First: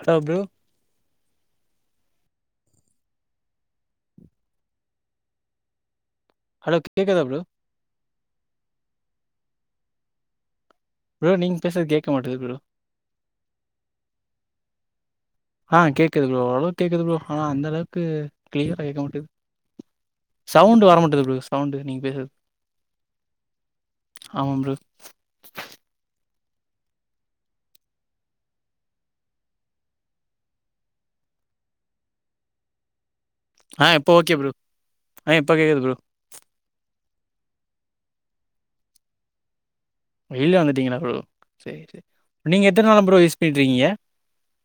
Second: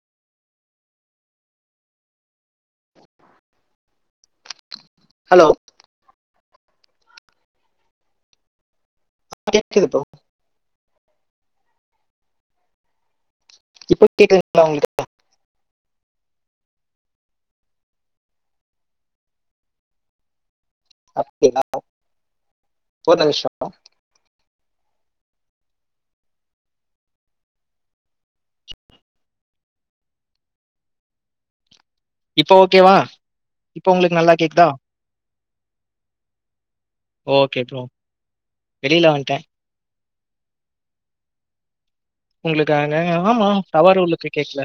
Hello bro hello hello கேக்குதா bro கேக்குதுப் bro bro நீங்க பேசுது கே்கக மாட்டது ப்ரோ இப்ப கேக்குதுங்ளா உங்களுக்கு ஆ கேக்குது ப்ரௌ அவ்வளவு கேக்குது பாயௌ ஆனா அந்த அளவுக்கு க்ளியரா கேட்க மாட்டேது சவுண்டு வரமாட்டது ப்ரோ அப்படிங்களா சவுண்டு நீங்க பேசுறது ஒரு நிமிஷம் ஆமா ப்ரோ இப்ப ஓகேவா ஆ இப்போ இப்ப உங்களுக்கு ஓகே நல்லா ப்ரோ கேக்குதா ஆ இப்ப கேக்குது ப்ரோ ஓகே ப்ரோ வெளில வந்துட்டேன் வெளில வந்துட்டீங்களா ப்ரோ சரி சரி நீங்க எத்தன உங்களுக்காக நாளா ப்ரோ யூஸ் ஆமா பண்ணிட்ருக்கீங்க டவறு வந்துட்டு கேக்கல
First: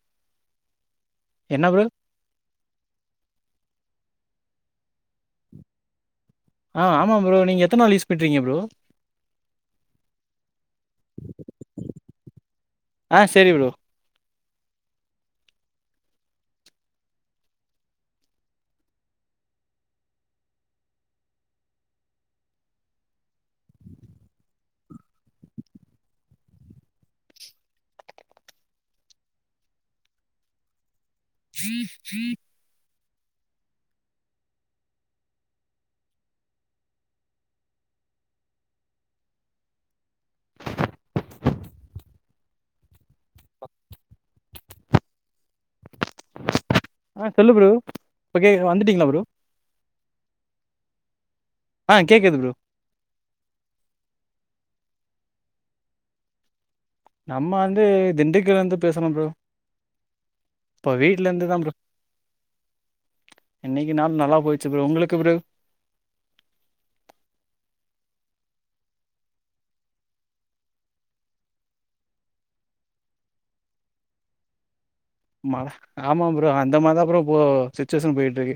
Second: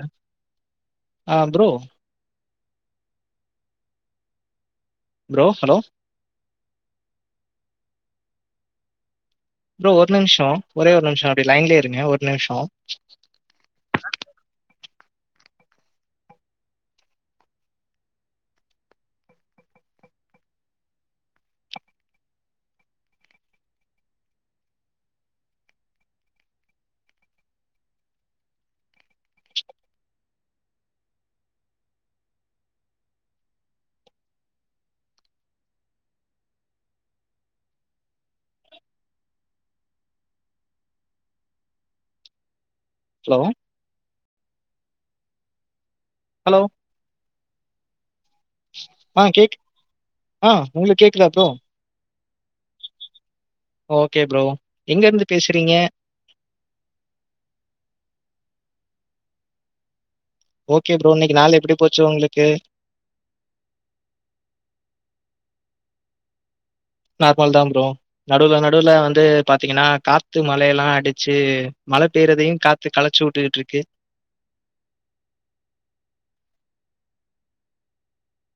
ஆ ப்ரோ ப்ரோ ஹலோ ஆ ஆமா ப்ரோ நீங்க எத்தன் நாள் யூஸ் பண்றீங்க ப்ரோ ப்ரோ ஒரு நிமிஷோ ஒரே ஒரு நிமிஷோ அப்டி லைன்லே இருங்க ஒரு நிமிஷோ ஆ சேரி ப்ரோ ஸ்ீ ஸ்ீ ஹலோ ஆ ஹலோ ஆ சொல்லு ப்ரோ இப்போ கே வந்துட்டீங்களா ப்ரோ ஆ கேக் ஆ உங்களுக் கேக்குதா ப்ரோ ஆ கேக்கது ப்ரோ ஓகே ப்ரோ எங்க இருந்து பேசுறீங்க நம்ம வந்து திண்டுக்கல இருந்து பேசுறோ ப்ரோ இப்போ ஓகே ப்ரோ இன்னைக்கு வீட்லேருந்து நாள் தான் ப்ரோ எப்டி போச்சு உங்ளுக்கு இன்னைக்கு நாுள் நல்லா போயிச்சு ப்ரோ உங்களுக்கு ப்ரோ நார்மல் தா ப்ரோ நடுவுல நடுவுல வந்து பாத்தீங்கனா காத்து மழையெல்லா அடிச்சு மழ பெய்றதையு காத் கு கலச்சு உட்டுக்கிட்டு இருக்கு மா ஆமா ப்ரோ அந்த மாத் தா ப்ரோ சிச்சுவேஸன் போய்ட்டு இருக்கு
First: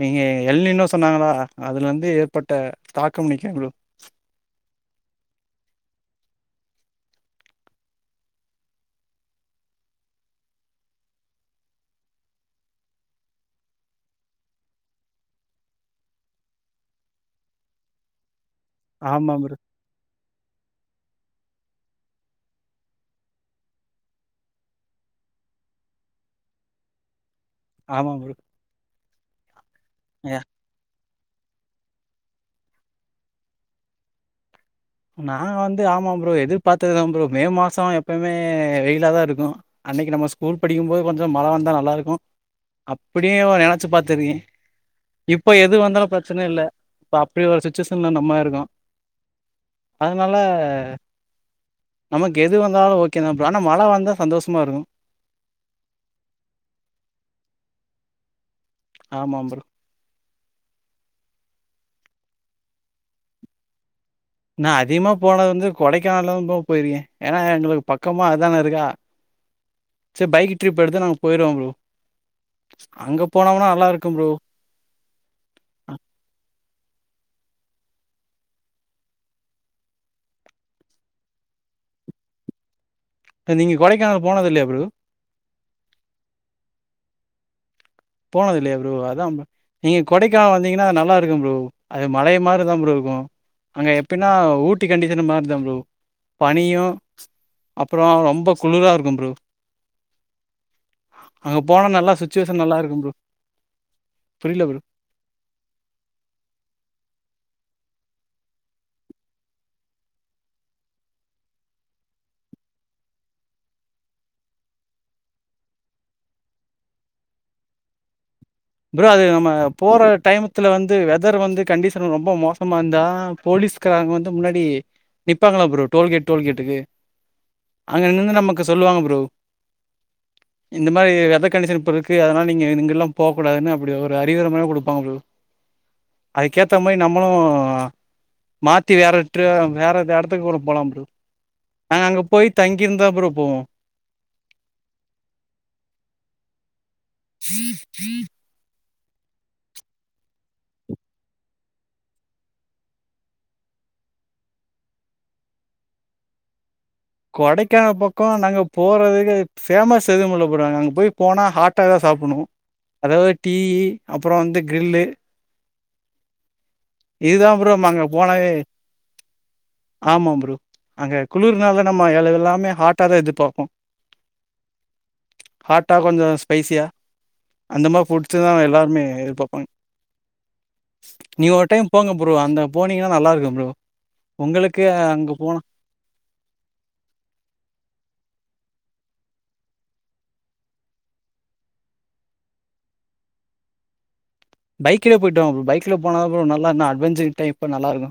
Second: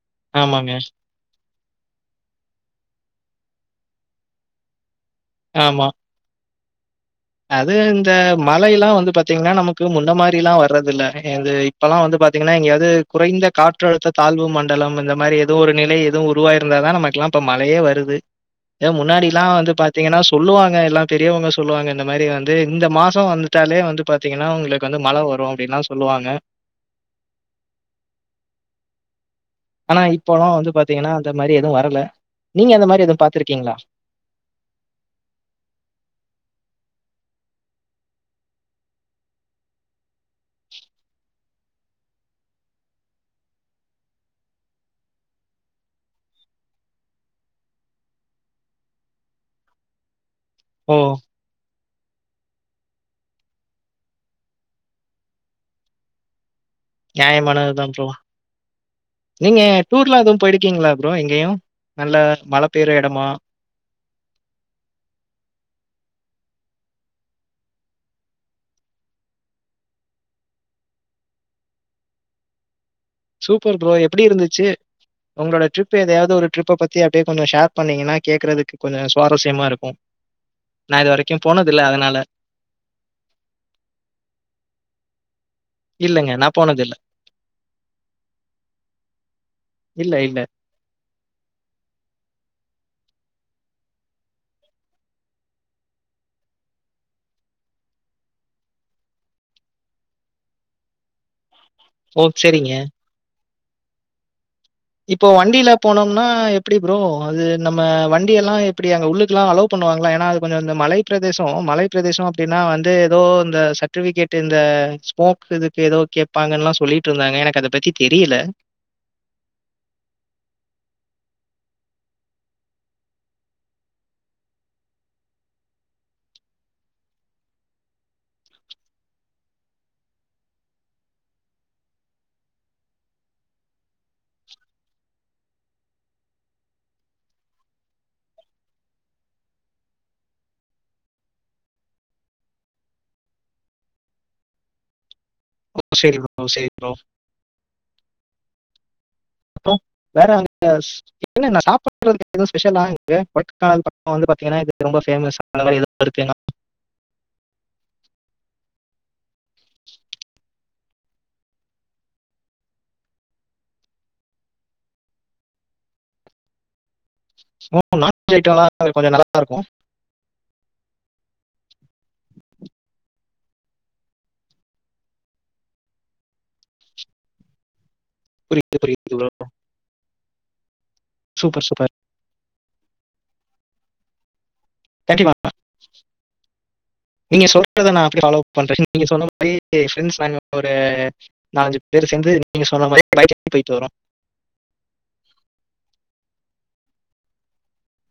நீங்க எல்னி ஆமாங்க இன்னு சொன்னாங்களா அதுல இந்து ஏற்பட்ட தாக்கம்மு நிக்கு ப்ரோ ஆமா அது இந்த மழைலா வந்து பாத்தீங்னா நமக்கு முன்ன மாரில்லா வர்றதில்ல எதை இப்பல்லா வந்து பாத்தீங்கனா எங்கியாது குறைந்த காற்றழுத்த தாழ்வு மண்டலம் இந்த மாரி எதோ ஒரு நிலை எதூ உருவாயிருந்தாதா நம க்குலா இப்ப மழையே வருது இதே ஆமா முன்னாடிலா ப்ரோ வந்து பாத்தீங்கனா சொல்லுவாங்க எல்லா பெரியவுங்க சொல்லுவாங்க இந்த மாரி வந்து இந்த மாசோ வந்துட்டாலே வந்து பாத்தீங்கனா உங்ளுக்கு வந்து மழ வரு அப்டின்லா சொல்லுவாங்க ஆமா ப்ரோ ஆனா இப்போலா வந்து பாத்தீங்கனா அந்த மாரி எதூ வரல நீங்க அந்த மாரி எதூ பாத்திருக்கீங்ளா நா வந்து ஆமாா ப்ரோ எதிர்பார்த்ததுதா ப்ரோ மே மாசோ எப்பய்மே வெயிலாதா இருக்கு அன்னைக்கி நம்ம ஸ்கூல் படிக்கும்போது கொஞ்சோ மழ வந்தா நல்லா இருக்கு அப்புடியேவு நெனச்சு பாத்திருக்கே இப்ப எது வந்தாலு பிரச்சன இல்ல இப்ப அப்டி ஒரு சுச்சுவேஷன்லா நம்ம இருக்கோ அதுனால ஓ! நமக்கு எது வந்தாலு ஓகேதா ப்ரோ ஆனா மழ வந்தா சந்தோஷ்மா இருக்கு நியாயமானதுதா ப்ரோ ஆமா ப்ரோ நீங்க டூர்லா எதூ போயி்ருக்கீங்ளா ப்ரோ எங்கயு நல்லா மழ பெய்ற எடமா நா அதிகுமா போனது வந்து கொடைக்கானல் போ போயிருக்கே ஏனா எங்ளுக்கு பக்கமா அதான இருக்கா சேர் பைக்கு ட்ரிப் எடுத்து நாங்க போயிருவோ ப்ரோ அங்க போனோம்னா சூப்பர் நல்லா ப்ரோ இருக்கும் எப்டி இருந்துச்சு உங்ளோட ட்ரிப் எதையாது ஒரு ட்ரிப்ப பத்தி அப்டியே கொஞ்சோ ஷேர் பண்ணீங்கனா கேக்குறதுக்கு கொஞ்சோ சுவாரஸ்யமா இருக்கு நா இது வரைக்கு போனதில்ல அதுனால ப்ப நீங்க கொடைக்கானல் போனதில்லையா ப்ரோ இல்லங்க நா போனதில்ல போனதில்லையா ப்ரோ அதா நீங்க இல்ல, இல்ல. கொடைக்கான வந் தீங்கனா நல்லா இருக்கும் ப்ரோ அது மலைய மாரிதா ப்ரோ இருக்கூ அங்க எப்பினா ஊட்டி கண்டிஷனு மார்தா ப்ரோ பனியு அப்புறோ ரொம்ப குளுரா இருக்கு ப்ரோ அங்க போனா நல்லா ஓ! சுச்சுவேஷன் சரிங்க. நல்லா இருக்கு ப்ரோ புரில ப்ரோ இப்போ வண்டில போனோம்னா எப்டி ப்ரோ அது நம்ம வண்டி எல்லா எப்டி அங்க உள்ளுக்குலா அலோ பண்ணுவாங்ளா ஏனா அது கொஞ்சோ அந்த மலை பிரதேசோ மலை பிரதேசோ அப்டினா வந்து எதோ இந்த சட் டிவிகேட்டு இந்த ஸ்மோக் இதுக்கு எதோ கேப்பாங்கன்லா சொல்லிட்ருந்தாங்க எனக்கு அத பத்தி தெரியில ப்ரோ அது நம்ம போற டைம்த்துல வந்து வெதர் வந்து கண்டிஷன் ரொம்ப மோசமா இர்ந்தா போலீஸ் காரங்க வந்து முன்னாடி நிப்பாங்கலா ப்ரோ டோல்கேட் டோல்கேட்டுக்கு அங்கங்கர்ந்து நமக்கு சொல்லுவாங்க ப்ரோ இந்த மாரி வெதர் கண்டிஷன் இப்புருக்கு அதுனால நீங்க இங்கெல்லா போவ் கூடாதுன்னு அப்டி ஒரு அறிவுரமாரி குடுப்பாங்க ப்ரோ அதுக்கேத்த மாரி நம்மளு மாத்தி வேறட்ரு வேற எந்த எடத்துக்கூட போலான் ப்ரோ நாங்க அங்க போய் தங்கிர்ந்தா ப்ரோ போவோ ஓ செரி ப்ரோ செரி ப்ரோ [inaudible] அப்றோ வேற [inaudible] யாஸ் என்னென்ன சாப்புறதுக்கு எது ஸ்பெஷலா இங்க கொடைக்கானல பக்கோ வந்து பாத்தீங்கனா இது ரொம்ப பேமஸ் அந்த மாரி எதூ இருக்குனா கொடைக்கானல் பக்கோ நாங்க போறதுக்கு ஃபேமஸ் எதும் இல்ல ப்ரோ அங்க போய் போனா ஹாட்டா எதா சாப்புணு அதாவது டீயி அப்புறோ வந்து கிரில்லு இதுதான் ப்ரோ நம்ம அங்க நான்வெஜ் போனாவே ஐட்டம்லாம் கொஞ்சம் நல்லா இருக்கும் ஆமா ப்ரோ அங்க குளிர்னால நம்ம எலு எல்லாமே ஹாட்டாதா எதுர்பாப்போ ஹாட்ட கொஞ்சோ ஸ்பைஸியா அந்த மா ஃபுட் த்துதா புரியுது எல்லாருமே புரியுது ப்ரோ எதிர்பாப்பாங்க நீ சூப்பர் ஓட் சூப்பர் போங்க ப்ரோ அந்த போனீங்கன்னா நல்லா இருக்கு ப்ரோ உங்களுக்கு அங்க போனா [unintelligible] நீங்க சொல்றத நா அப்டே ஃபாலோ பண்ற நீங்க சொன்னா போயி ஃப்ரெண்ட்ஸ் நாங்க ஒரு நாலஞ்சு பேர் சேந்து நீங்க சொன்ன மாரி [inaudible] போயிட்டு வரோ பைக்லே போய்ட்டு வாங் போ பைக்ல போனாதா ப்ரோ நல்லா இன்னு அட்வெஜ்ஜி டைப்பா நல்ல இருக்கு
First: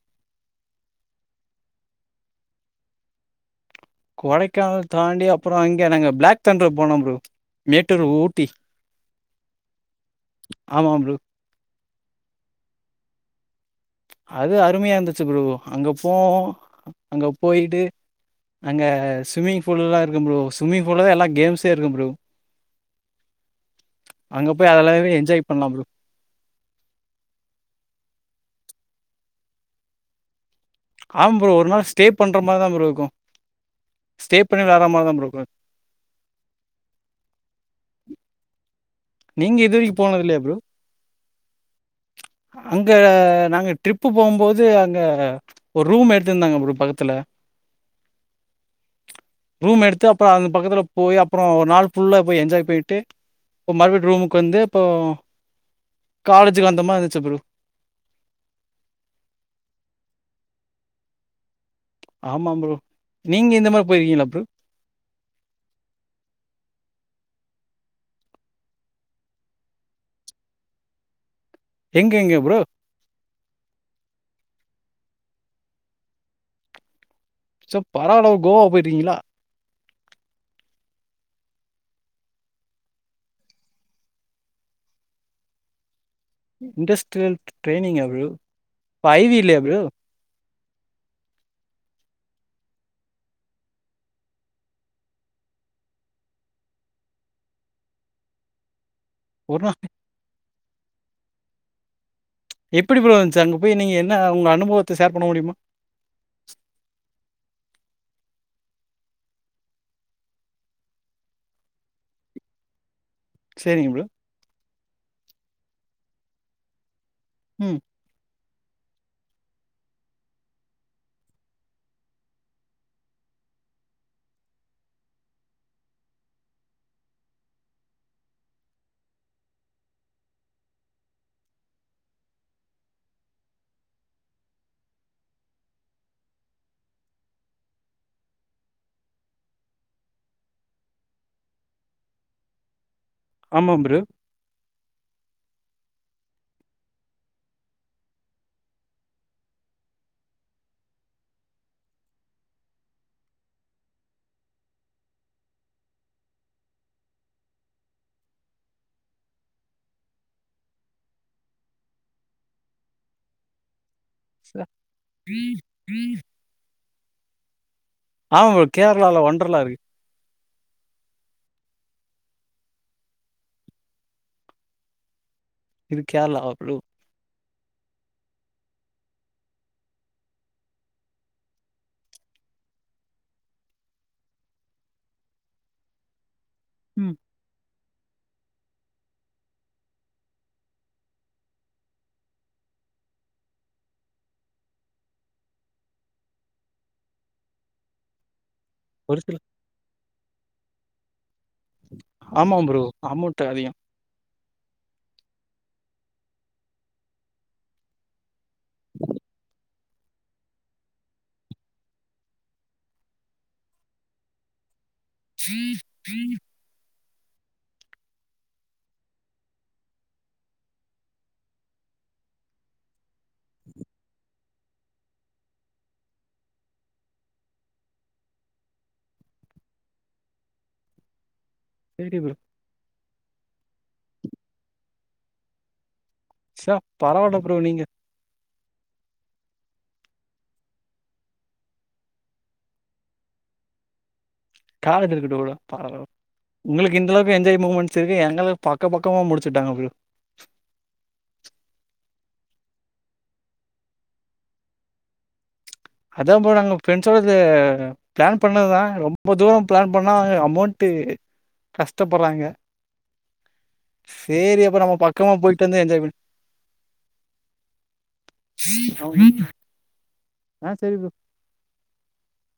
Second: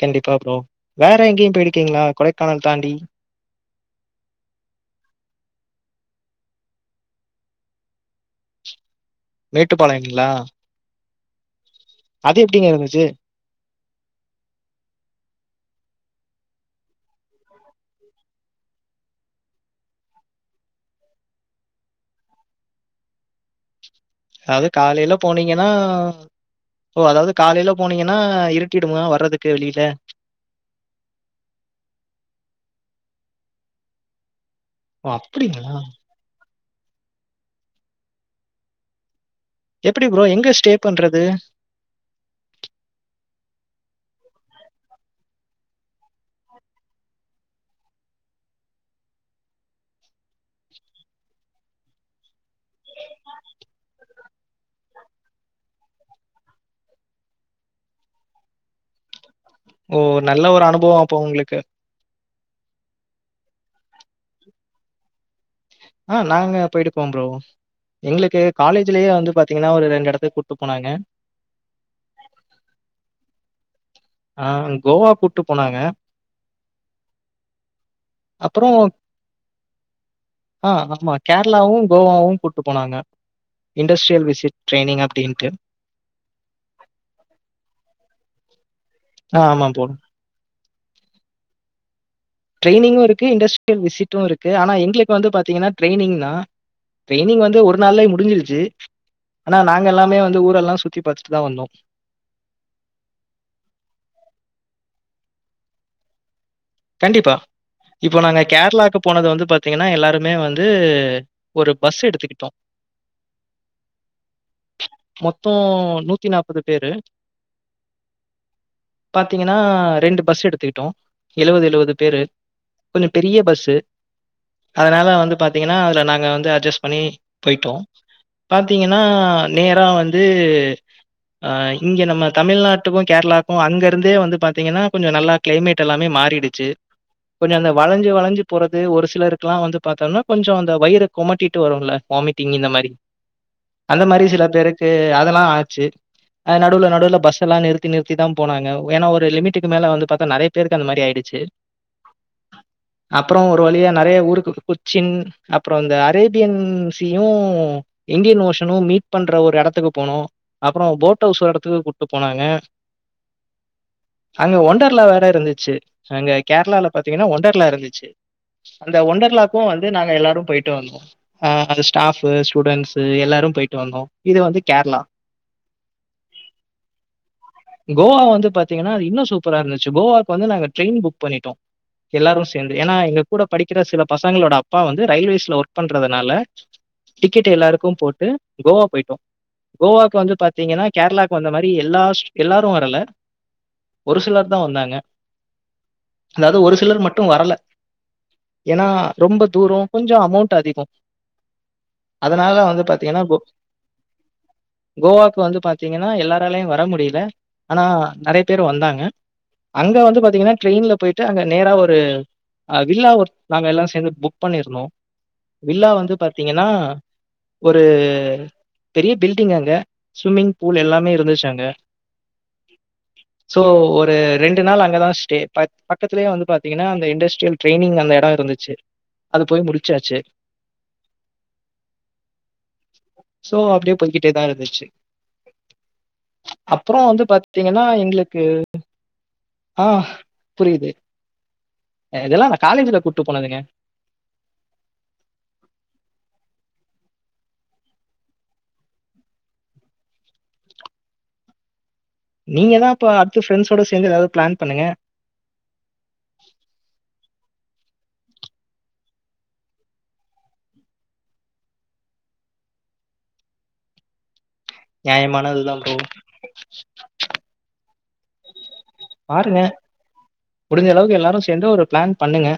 கண்டிப்பா ப்ரோ வேற எங்கேயு போயிருக்கீங்களா கொடைக்கானல் தாண்டி கொடைக்கானல் தாண்டி அப்புறோ இங்க நாங்க பிளாக் தண்டர் போனோ ப்ரோ மேட்டூரு ஊட்டி மேட்டுப்பாளையங்ளா ஆமா ப்ரோ அது எப்டிங்க இருந்துச்சு அது அருமையா இருந்துச்சு ப்ரோ அங்க போவோ அங்க போயிட்டு அங்க ஸ்விமிங் ஃபூல்லா இருக்கு ப்ரோ ஸ்ம்மிங் ஃபூல்வதா எல்லா கேம்ஸே இருக்கும் ப்ரோ அங்க அது போய் காலையில அதெல்லாமே என்ஜாய் பண்ணலாம் போனிங்கன்னா ப்ரோ. ஓ அதாவது காலையில போனீங்கன்னா இருட்டிடுமா வர்றதுக்கு வெளியில ஆமா ப்ரோ ஒரு நாள் ஸ்ட்டே பண்ற மாரிதா ப்ரோ இருக்கு ஸ்ட்டே பண்ணி வற மாரிதா ஓ ப்ரோ இருக்கு அப்படிங்களா நீங்க இதுவரைக்கு எப்படி போனது இல்லையா எங்க ப்ரோ ஸ்டே பண்றது? அங்க நாங்க ட்ரிப்பு போவும்போது அங்க ஒரு ரூம் எடுத்துருந்தாங்க ப்ரோ பக்கத்துல ரூம் எடுத்து அப்பறோ அந்த பக்கத்துல போயி அப்பறோ ஒரு நாள் ஃபுல்லா போய் என்ஜாய் பண்ணிட்டு அப்போ மறுபடி ரூமுக்கு வந்து இப்போ காலேஜுக்கு அந்த மாரி இருந்துச்சு ப்ரோ ஓ நல்ல ஒரு அனுபவோ அப்ப உங்களுக்கு ஆமா ப்ரோ நீங்க இந்த மாரி போயிருக்கீங்ளா ப்ரோ ஆ நாங்க போயிடுக்கோ ப்ரோ எங்களுக்கு காலேஜ்லேயே வந்து பாத்தீங்கன்னா ஒரு ரெண்டு எடத்துக் கூட்டு போனாங்க எங்க எங்க ப்ரோ ஆ கோவா கூட்டு போனாங்க ச பரவால்ல கோவா அப்புறம் போயிட்டிகீங்ளா ஆ ஆமா கேரளாவு கோவாவு கூட்டு போனாங்க இண்டஸ்ட்ரியல் விசிட் ட்ரைனிங் அப்டின்ட்டு இண்டஸ்ட்ரியல் ட்ரைனிங்கா அப்ப ஐ வி ஆ இல்லயா ஆமா ப்ரோ ட்ரைனிங்கு இருக்கு இண்டஸ்ட்ரியல் விசிட்டு இருக்கு ஆனா எங்களுக்கு வந்து பாத்தீங்கா ட்ரைனிங் தா ட்ரைனிங் வந்து ஒரு நாள்லய முடிஞ்சிருச்சு ஆனா ஒரு நாள் நாங்க எல்லாமே வந்து ஊர எல்லா சுத்தி பாத்துட்டு தா வந்தோ எப்படி ப்ரோ இருந்துச்சு அங்க போய் நீங்க என்ன உங்க அனுபவத்த ஷேர் பண்ண முடியுமா கண்டிப்பா இப்போ நாங்க கேரளாக்கு போனது வந்து பாத்தீங்கன்னா எல்லாருமே வந்து ஒரு பஸ்ஸு எடுத்துக்கிட்டோ சேரிங்க ப்ரோ மொத்தோ நூத்தி நாப்பது பேரு ம் பாத்தீங்கன்னா ரெண்டு பஸ்ஸு எடுத்துக்கிட்டோ எழுவது எழுவது பேரு கொஞ்சோ பெரிய பஸ்ஸு அதனால வந்து பாத்தீங்கன்னா அதுல நாங்க வந்து அட்ஜஸ்ட் பண்ணி போயிட்டோ பாத்தீங்கன்னா நேரா வந்து ஆ இங்க நம்ம தமிழ்நாட்டுக்கு கேரளாக்கு அங்கருந்தே வந்து பாத்தீங்கன்னா கொஞ்ச நல்லா க்ளைமேட் எல்லாமே மாறிடுச்சு கொஞ்ச அந்த வளைஞ்சு வளைஞ்சு போறது ஒரு சிலருக்குல்லா வந்து பாத்தோன்னா கொஞ்சோ அந்த வயிறு கொமட்டிட்டு வருல்ல வாமிட்டிங் இந்த மாரி ஆமா ப்ரோ. அந்த மாரி சில பேருக் க்கு அதெல்லா ஆச்சு அ நடுவுல நடுவுல பஸ் எல்லா நிறுத்தி நிறுத்தி தா போனாங்க ஏன்னா ஒரு லிமிட்டுக்கு மேல வந்து பாத்தா நெறைய பேருக் க்கு அந்த மாரி ஆயிடுச்சு அப்றே ஒரு வழியா நெறையா ஊருக்கு கொச்சின் அப்றோ இந்த Arabian sea Indian ocean meet பண்ற ஒரு எடத்துக்கு போனோ அப்றோ போட் ஹவுஸ் ஒரு எடத்துக்கு கூட்டுப் போனாங்க ச அங்க ஒண்டர்லா வேற இருந்துச்சு அங்க கேரளால பாத்தீங்கன்னா ஒண்டர்லா இருந்துச்சு ஆமா ப்ரோ. அந்த கேரளால ஒண்டர்லா ஒண்டர்லாக்கு இருக்கு. வந்து நாங்க எல்லாரு பொயிட்டு வந்தோ அ அந்த ஸ்டாஃப்பு ஸ்டூடெண்ட்ஸு எல்லாரு பொயிட்டு வந்தோ இது வந்து கேர்ளா இது கேரளாவா ப்ரோ கோவா வந்து பாத்தீங்கன்னா அது இன்னு சூப்பரா இருந்துச்சு கோவாக்கு வந்து நாங்க ட்ரெயின் புக் பண்ணிட்டோ எல்லாரு சேந்து ஏன்னா எங்க கூட படிக்கிற சில பசங்களோட அப்பா வந்து ரயில்வேஸ்ல ஒர்க் பண்றதுனால ம் டிக்கெட் எல்லாருக்கு போட்டு கோவா பொயிட்டோ கோவாக்கு வந்து பாத்தீங்கன்னா கேரளாக்கு வந்த மாரி எல்லா எல்லாரு வரல ஒரு சிலர் தா வந்தாங்க அதாவது ஒரு சிலர் மட்டு வரல ஏன்னா ஒரு சில ரொம்ப தூரோ கொஞ்சோ அமௌண்ட் அதிகோ அதுனால ஆமா ப்ரோ. வந்து பாத்தீங்கன்னா கோ அமௌண்ட் அதிகம். கோவாவுக்கு வந்து பாத்தீங்கன்னா எல்லாராலயு வர முடியல ஆனா நெறைய பேர் வந்தாங்க அங்க வந்து பாத்தீங்கன்னா ட்ரெயின்ல பொயிட்டு அங்க நேரா ஒரு அ வில்லா ஒரு நாங்க எல்லா சேர்ந்து புக் பண்ணிருந்தோ வில்லா வந்து பாத்தீங்கென்னா ஒரு பெரிய பில்டிங் அங்க ஸ்விம்மிங் பூல் எல்லாமே இருந்துச்சு அங்க சோ ஒரு ரெண்டு நாள் அங்கதா ஸ்டே பட் பக்கத்துலயே வந்து பாத்தீங்கன்னா அந்த இண்டஸ்ட்ரியல் ட்ரைனிங் அந்த எடோ இருந்துச்சு அது போய் முடுச்சாச்சு சேரி ப்ரோ சோ அப்டியே போய்கிட்டேதா இருந்துச்சு ஷா அப்றோ வந்து பரவால்ல ப்ரோ நீங்க பாத்தீங்கன்னா எங்களுக்கு ஆ புரியுது அ இதெல்லா நா காலேஜுல கூட்டுப் போனதுங்க காலேஜ் இருக்கட்டு ப்ரோ பாக்கலா ப்ரோ உங்களுக்கு இந்த அளவுக்கு என்ஜாய் முமெண்ட்ஸ்க்கு எங்களுக்கு பக்க பக்கமா முடிச்சுவிட்டாங்க ப்ரோ நீங்க தா இப்ப அடுத்த ஃப்ரெண்டஸோட சேந்து எதாவது ப்ளான் பண்ணுங்க அதா ப்ரோ நாங்க ப்ரெண்ஸ்ஸோடது ப்ளான் பண்ணதுதா ரொம்ப தூரம் ப்ளான் பண்ணா அமௌண்ட்டு கஷ்டப்பட்றாங்க சேரி அப் இப்ப நம்ம பக்கமா நியாயமானது பொயிட்டு தான் வந்து ப்ரோ. என்ஜாய் பண்ணி பாருங்க. முடிஞ்ச அளவுக்கு எல்லாரு சேந்து ஒரு ப்ளான் பண்ணுங்க